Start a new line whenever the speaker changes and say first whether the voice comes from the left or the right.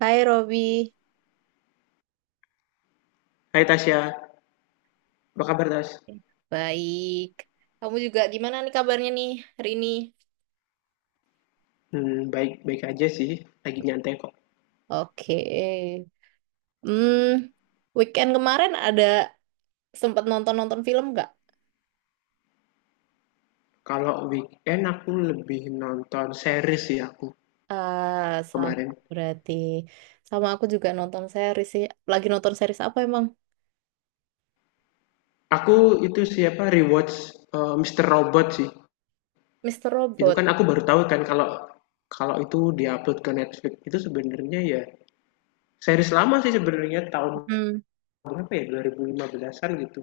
right: Hai Robi,
left: Hai Tasya, apa kabar Tas?
right: baik. Kamu juga gimana nih kabarnya hari ini?
left: Baik-baik aja sih, lagi nyantai kok.
right: Oke. Hmm, Weekend kemarin ada sempat nonton-nonton film nggak?
left: Kalau weekend aku lebih nonton series sih aku
right: Ah, sama
left: kemarin.
right: berarti. Sama aku juga nonton series sih. Lagi nonton series apa emang?
left: Aku itu siapa rewatch Mr. Robot sih.
right: Mister
left: Itu
right: Robot.
left: kan aku baru tahu kan kalau kalau itu diupload ke Netflix itu sebenarnya ya series lama sih sebenarnya tahun
right: Hmm.
left: berapa ya 2015-an gitu.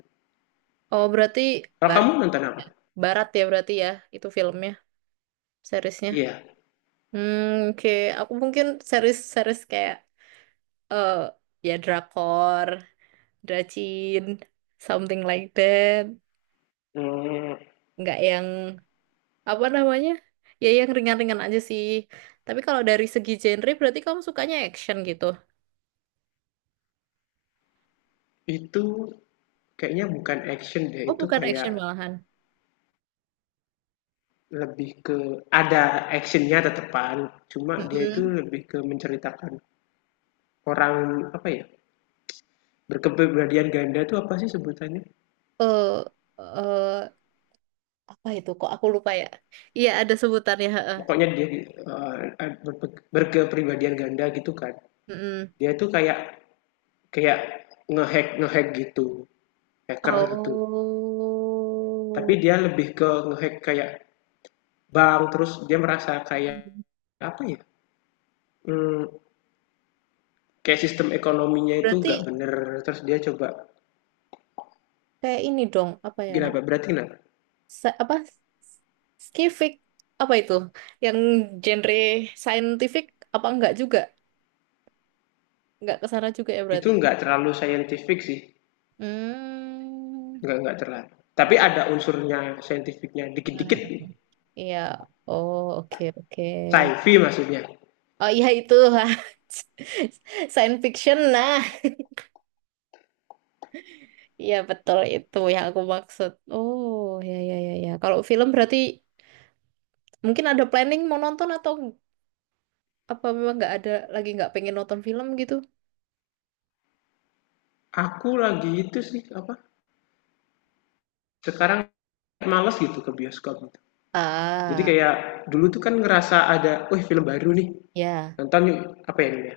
right: Oh berarti
left: Kalau
right: barat,
left: kamu nonton apa?
right: barat ya berarti ya itu filmnya, seriesnya.
left: Iya.
right: Hmm, oke. Aku mungkin series-series kayak eh ya drakor, rajin, something like that.
left: Hmm,
right: Nggak yang apa namanya? Ya yang ringan-ringan aja sih. Tapi kalau dari segi genre berarti kamu sukanya action gitu.
left: itu kayaknya bukan action deh,
right: Oh,
left: itu
right: bukan
left: kayak
right: action malahan.
left: lebih ke ada actionnya tetepan, cuma dia itu
right: Mm-mm.
left: lebih ke menceritakan orang, apa ya, berkepribadian ganda itu apa sih sebutannya?
right: Eh, eh, apa itu? Kok aku lupa ya? Iya, ada sebutannya, heeh.
left: Pokoknya dia eh, berkepribadian ganda gitu kan.
right: Mm-mm.
left: Dia itu kayak kayak ngehack ngehack gitu, hacker gitu. Tapi
right: Oh.
left: dia lebih ke ngehack kayak bank, terus dia merasa kayak apa ya? Hmm, kayak sistem ekonominya itu
right: Berarti
left: nggak bener, terus dia coba
right: kayak ini dong, apa ya nama?
left: gimana? Berarti kenapa?
right: Sa- apa? Skifik apa itu? Yang genre scientific apa enggak juga? Nggak ke sana juga ya
left: Itu
right: berarti.
left: nggak terlalu scientific sih,
right: Hmm.
left: nggak terlalu tapi
right: Ah,
left: ada unsurnya scientificnya
right: mm,
left: dikit-dikit,
right: mm, mm. Iya. Oh, oke, oke.
left: sci-fi maksudnya.
right: Oh iya itu. Science fiction. Nah, iya betul itu yang aku maksud. Oh, ya ya ya ya. Kalau film berarti mungkin ada planning mau nonton atau apa memang nggak ada lagi nggak pengen nonton film gitu?
left: Aku lagi itu sih apa, sekarang males gitu ke bioskop gitu, jadi
right: Ah,
left: kayak dulu tuh kan ngerasa ada wih film baru nih
right: ya.
left: nonton yuk, apa ya ini ya,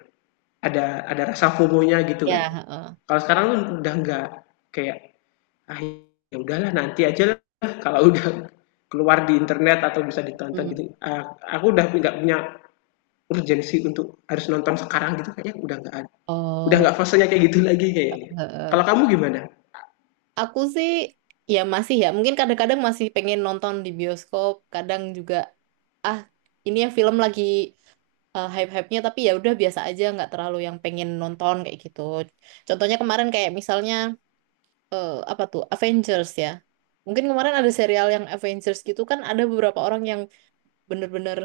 left: ada ada rasa fomonya gitu kan.
right: Ya, heeh.
left: Kalau sekarang tuh udah nggak kayak ah ya udahlah nanti aja lah kalau udah keluar di internet atau bisa ditonton
right: Hmm.
left: gitu ah, aku udah nggak punya urgensi untuk harus nonton sekarang gitu, kayaknya udah nggak ada, udah
right: Oh,
left: nggak fasenya kayak gitu lagi kayaknya.
right: heeh.
left: Kalau kamu gimana?
right: Aku sih ya masih ya, mungkin kadang-kadang masih pengen nonton di bioskop, kadang juga ah ini ya film lagi hype-hype-nya tapi ya udah biasa aja nggak terlalu yang pengen nonton kayak gitu. Contohnya kemarin kayak misalnya apa tuh Avengers ya. Mungkin kemarin ada serial yang Avengers gitu kan ada beberapa orang yang bener-bener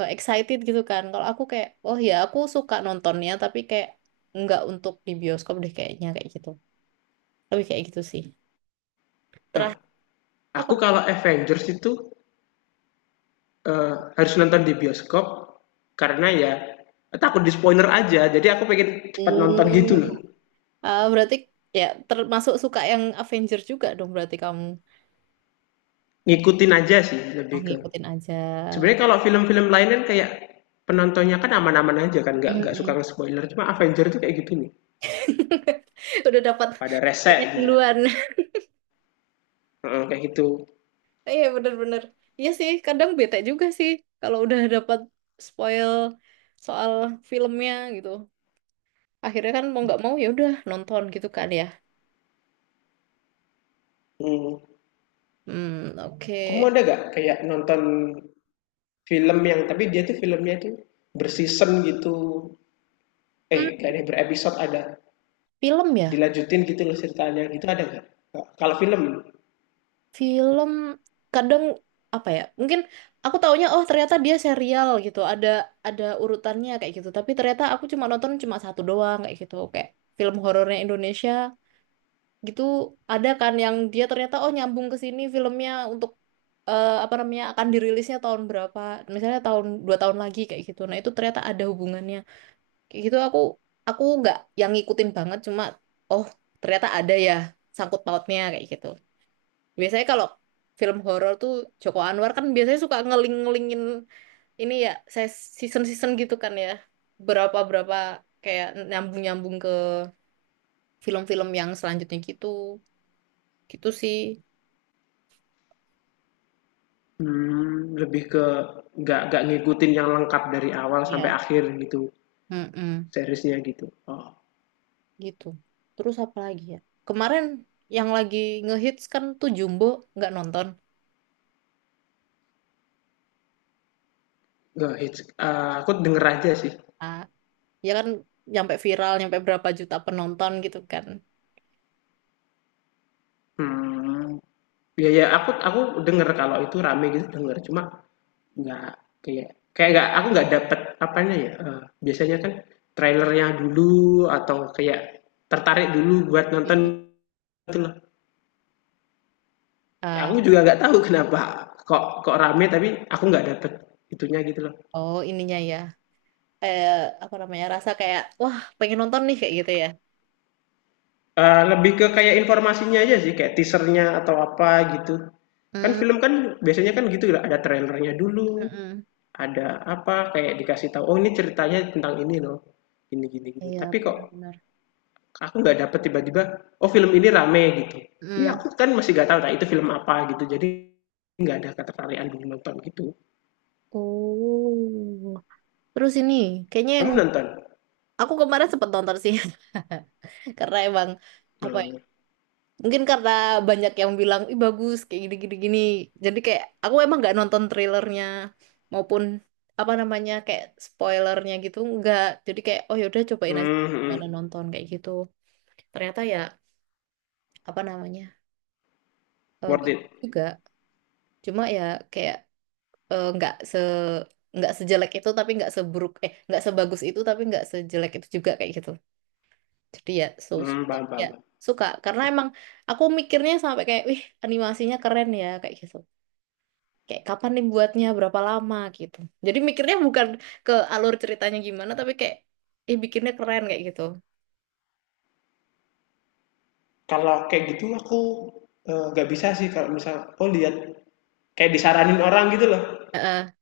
right: excited gitu kan. Kalau aku kayak oh ya aku suka nontonnya tapi kayak nggak untuk di bioskop deh kayaknya kayak gitu. Lebih kayak gitu sih.
left: Nah,
right: Terakhir
left: aku
right: apa?
left: kalau Avengers itu harus nonton di bioskop karena ya takut di spoiler aja jadi aku pengen cepat nonton gitu
right: Hmm.
left: loh.
right: Ah, berarti ya termasuk suka yang Avenger juga dong berarti kamu
left: Ngikutin aja sih,
right: oh,
left: lebih ke
right: ngikutin aja.
left: sebenarnya kalau film-film lain kan kayak penontonnya kan aman-aman aja kan nggak suka
right: Mm-mm.
left: nge-spoiler, cuma Avengers itu kayak gitu nih,
right: Udah dapat
left: pada resek
right: punya
left: gitu.
right: duluan.
left: Heeh, kayak gitu.
right: Iya bener-bener. Iya sih, kadang bete juga sih kalau udah dapat spoil soal filmnya gitu. Akhirnya kan mau nggak mau ya udah nonton gitu kan ya.
left: Hmm.
right: Hmm,
left: Kamu
right: oke.
left: ada gak kayak nonton film yang tapi dia tuh filmnya tuh berseason gitu. Eh,
right: Hmm,
left: kayaknya berepisode ada.
right: film ya.
left: Dilanjutin gitu loh ceritanya. Gitu ada nggak? Kalau film
right: Film kadang apa ya? Mungkin aku taunya oh ternyata dia serial gitu. Ada urutannya kayak gitu. Tapi ternyata aku cuma nonton cuma satu doang kayak gitu. Kayak film horornya Indonesia gitu ada kan yang dia ternyata oh nyambung ke sini filmnya untuk apa namanya akan dirilisnya tahun berapa? Misalnya tahun dua tahun lagi kayak gitu. Nah, itu ternyata ada hubungannya. Kayak gitu aku nggak yang ngikutin banget cuma oh ternyata ada ya sangkut pautnya kayak gitu. Biasanya kalau film horor tuh Joko Anwar kan biasanya suka ngeling-ngelingin ini ya, saya season-season gitu kan ya. Berapa-berapa kayak nyambung-nyambung ke film-film yang selanjutnya gitu. Gitu sih.
left: hmm, lebih ke nggak ngikutin yang lengkap dari awal sampai
right: Iya.
left: akhir gitu,
right: Mm-mm.
left: seriesnya gitu. Oh.
right: Gitu. Terus apa lagi ya? Kemarin yang lagi ngehits kan tuh Jumbo nggak nonton.
left: Nggak hits. Eh, aku denger aja sih.
right: Ah, ya kan nyampe viral, nyampe berapa juta penonton gitu kan.
left: Hmm, ya ya aku denger kalau itu rame gitu denger. Cuma nggak kayak kayak nggak aku nggak dapet apanya ya eh, biasanya kan trailernya dulu atau kayak tertarik dulu buat nonton
right: Hmm.
left: gitu loh. Aku
right: Ah,
left: juga nggak tahu kenapa kok kok rame tapi aku nggak dapet itunya gitu loh.
right: oh ininya ya. Eh, apa namanya? Rasa kayak wah, pengen nonton nih kayak gitu ya.
left: Eh, lebih ke kayak informasinya aja sih kayak teasernya atau apa gitu, kan
right: Hmm,
left: film kan biasanya kan gitu ada trailernya dulu,
right: mm-mm,
left: ada apa kayak dikasih tahu oh ini ceritanya tentang ini loh, gini gini gini
right: iya,
left: tapi kok
right: benar-benar.
left: aku nggak dapet tiba-tiba oh film ini rame gitu, ya
right: Hmm,
left: aku kan masih nggak tahu nah itu film apa gitu jadi nggak ada ketertarikan dulu nonton gitu.
right: oh, terus ini kayaknya yang
left: Kamu nonton?
right: aku kemarin sempet nonton sih, karena emang apa ya?
left: Hmm,
right: Mungkin karena banyak yang bilang, ih bagus kayak gini-gini gini. Gini. Jadi kayak aku emang nggak nonton trailernya maupun apa namanya kayak spoilernya gitu nggak. Jadi kayak oh yaudah cobain aja
left: hmm, hmm.
right: mana nonton kayak gitu. Ternyata ya apa namanya
left: Worth
right: bagus
left: it.
right: juga. Cuma ya kayak eh, nggak se nggak sejelek itu tapi nggak seburuk nggak sebagus itu tapi nggak sejelek itu juga kayak gitu jadi ya so, so-
left: Hmm, paham,
right: tapi ya
left: paham, paham.
right: suka karena emang aku mikirnya sampai kayak wih animasinya keren ya kayak gitu kayak kapan nih buatnya berapa lama gitu jadi mikirnya bukan ke alur ceritanya gimana tapi kayak bikinnya keren kayak gitu.
left: Kalau kayak gitu aku eh, nggak bisa sih kalau misal oh lihat kayak disaranin orang gitu loh,
right: Heeh.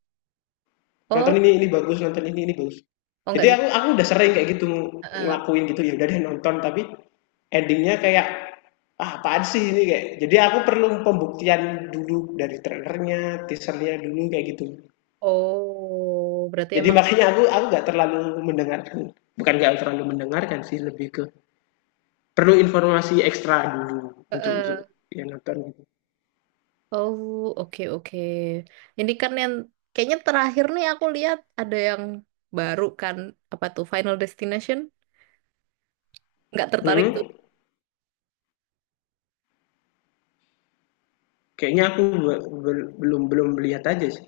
left: nonton
right: Oh.
left: ini bagus nonton ini bagus,
right: Oh
left: jadi
right: nggak bisa.
left: aku udah sering kayak gitu
right: Heeh.
left: ngelakuin gitu ya udah deh nonton tapi endingnya kayak ah apaan sih ini kayak, jadi aku perlu pembuktian dulu dari trailernya teasernya dulu kayak gitu.
right: Oh berarti
left: Jadi
right: emang.
left: makanya aku nggak terlalu mendengarkan, bukan nggak terlalu mendengarkan sih, lebih ke perlu informasi ekstra dulu untuk
right: Heeh.
left: ya nonton gitu.
right: Oh, oke oke. Ini kan yang kayaknya terakhir nih aku lihat ada yang baru kan apa tuh Final Destination? Nggak tertarik tuh.
left: Mm, kayaknya aku be- be- belum belum melihat aja sih,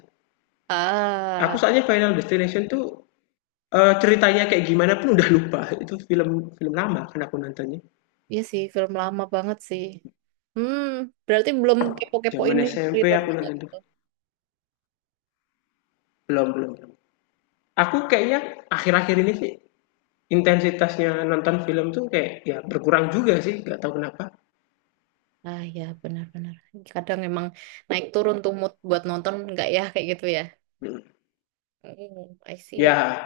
left: aku
right: Ah,
left: soalnya Final Destination tuh, eee, ceritanya kayak gimana pun udah lupa, itu film film lama kan aku nontonnya,
right: iya sih film lama banget sih. Hmm, berarti belum kepo-kepo
left: jaman
right: ini
left: SMP
right: thriller
left: aku nonton tuh.
right: gitu.
left: Belum belum belum. Aku kayaknya akhir-akhir ini sih intensitasnya nonton film tuh kayak ya berkurang juga sih, nggak tahu kenapa.
right: Ah ya benar-benar. Kadang emang naik turun tuh mood buat nonton nggak ya kayak gitu ya.
left: Mhm.
right: Hmm, I see.
left: Ya,
right: I see.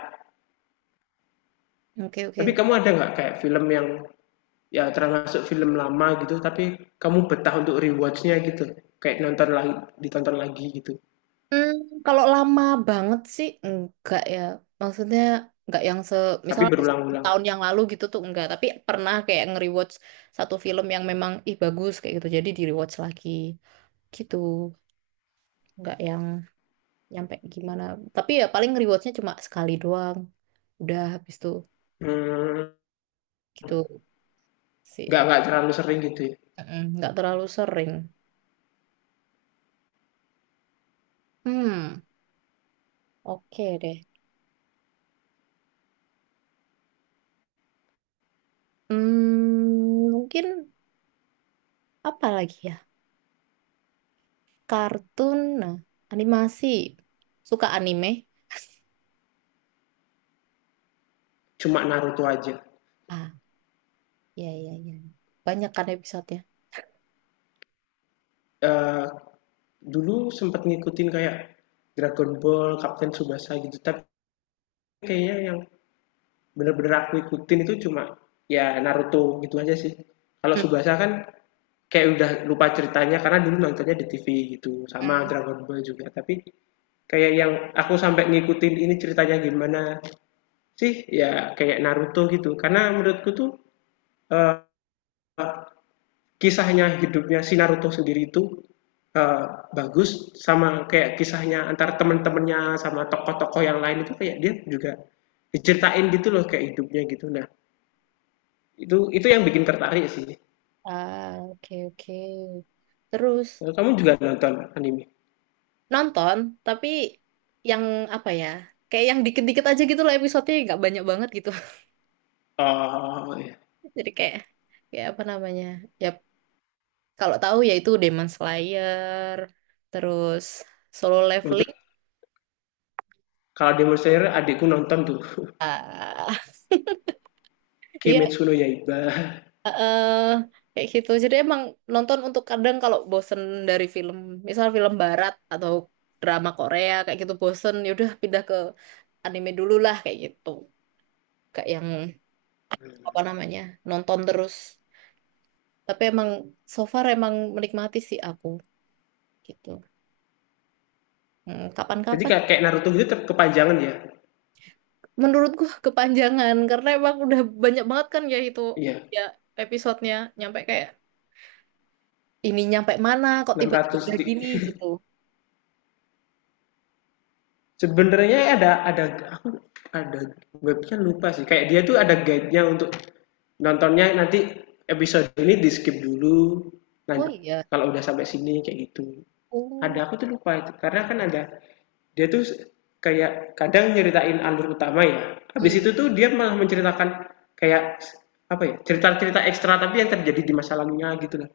right: Oke oke.
left: tapi kamu ada nggak kayak film yang ya termasuk film lama gitu, tapi kamu betah untuk rewatch gitu? Kayak nonton lagi, ditonton lagi gitu,
right: Hmm, kalau lama banget sih enggak ya. Maksudnya enggak yang se misal
left: tapi berulang-ulang?
right: tahun yang lalu gitu tuh enggak, tapi pernah kayak nge-rewatch satu film yang memang ih bagus kayak gitu. Jadi di-rewatch lagi gitu. Enggak yang nyampe gimana. Tapi ya paling nge-rewatchnya cuma sekali doang. Udah habis tuh
left: Mmm,
right: gitu
left: nggak
right: sih.
left: nggak terlalu sering gitu ya,
right: Mm, enggak terlalu sering. Hmm, oke deh. Hmm, mungkin apa lagi ya? Kartun, nah, animasi. Suka anime?
left: cuma Naruto aja?
right: Ah, iya, iya, iya. Banyak kan episodenya.
left: Eee dulu sempat ngikutin kayak Dragon Ball, Captain Tsubasa gitu. Tapi kayaknya yang bener-bener aku ikutin itu cuma ya Naruto gitu aja sih. Kalau
right: Hmm,
left: Tsubasa kan kayak udah lupa ceritanya karena dulu nontonnya di TV gitu. Sama
right: hmm.
left: Dragon Ball juga. Tapi kayak yang aku sampai ngikutin ini ceritanya gimana sih ya kayak Naruto gitu. Karena menurutku tuh eh, kisahnya hidupnya si Naruto sendiri itu eh, bagus sama kayak kisahnya antar temen-temennya sama tokoh-tokoh yang lain itu kayak dia juga diceritain gitu loh kayak hidupnya gitu, nah itu yang bikin tertarik sih.
right: Ah, oke, oke. Terus,
left: Kalau kamu juga nonton anime?
right: nonton, tapi yang apa ya? Kayak yang dikit-dikit aja gitu loh episodenya, nggak banyak banget gitu.
left: Oh iya.
right: Jadi kayak, kayak apa namanya? Ya, kalau tahu yaitu Demon Slayer, terus Solo
left: Betul.
right: Leveling.
left: Kalau Demon Slayer adikku nonton tuh.
right: Iya,
left: Kimetsu no Yaiba.
right: eh kayak gitu. Jadi emang nonton untuk kadang kalau bosen dari film, misal film barat atau drama Korea kayak gitu bosen, yaudah pindah ke anime dulu lah kayak gitu. Kayak yang apa namanya nonton terus. Tapi emang so far emang menikmati sih aku gitu. Hmm,
left: Jadi
right: kapan-kapan
left: kayak Naruto gitu ter- kepanjangan ya.
right: menurutku kepanjangan karena emang udah banyak banget kan ya itu
left: Iya,
right: ya episodenya nyampe kayak ini nyampe mana kok
left: enam
right: tiba-tiba
left: ratus
right: udah
left: di
right: gini gitu.
left: sebenarnya ada aku ada webnya lupa sih kayak dia tuh ada guide-nya untuk nontonnya, nanti episode ini di skip dulu, nanti
right: Oh iya.
left: kalau udah sampai sini kayak gitu
right: Oh.
left: ada, aku tuh lupa itu karena kan ada dia tuh kayak kadang nyeritain alur utama ya, habis
right: Hmm.
left: itu tuh dia malah menceritakan kayak apa ya cerita-cerita ekstra tapi yang terjadi di masa lalunya gitu lah,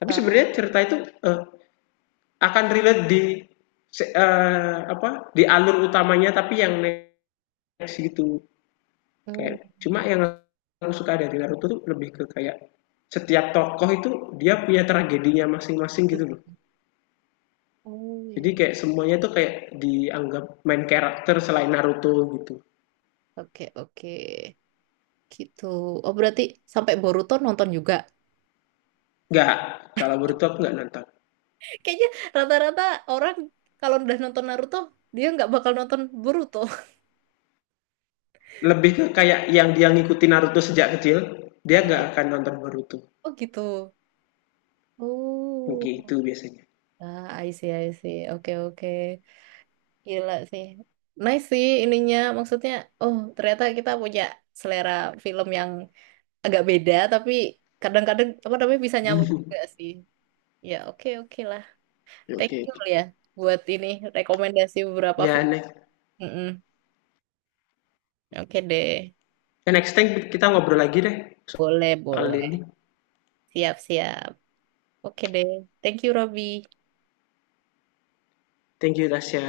left: tapi
right: eh,
left: sebenarnya cerita itu eh, akan relate di se- eh, apa di alur utamanya tapi yang next gitu.
right: Oh,
left: Kayak cuma yang aku suka dari Naruto tuh lebih ke kayak setiap tokoh itu dia punya tragedinya masing-masing gitu loh,
right: oh
left: jadi
right: ya.
left: kayak semuanya tuh kayak dianggap main karakter selain Naruto gitu.
right: Oke, oke. Gitu. Oh, berarti sampai Boruto nonton juga.
left: Nggak, kalau Boruto aku nggak nonton.
right: Kayaknya rata-rata orang kalau udah nonton Naruto, dia nggak bakal nonton Boruto.
left: Lebih ke kayak yang dia ngikutin Naruto sejak kecil dia nggak akan nonton Boruto,
right: Oh, gitu.
left: oke
right: Oh.
left: itu biasanya.
right: Ah, I see, I see. Oke, oke. Gila sih. Nice sih ininya. Maksudnya, oh, ternyata kita punya selera film yang agak beda, tapi kadang-kadang apa namanya bisa nyambung
left: Oke oke.
right: juga sih. Ya, oke, oke lah.
left: Okay,
right: Thank
left: okay.
right: you ya buat ini rekomendasi beberapa
left: Ya
right: film.
left: next.
right: Mm-mm. Oke deh,
left: Ya, next time kita ngobrol lagi deh
right: boleh
left: soal
right: boleh,
left: ini.
right: siap siap. Oke deh, thank you Robby.
left: Thank you, Tasya.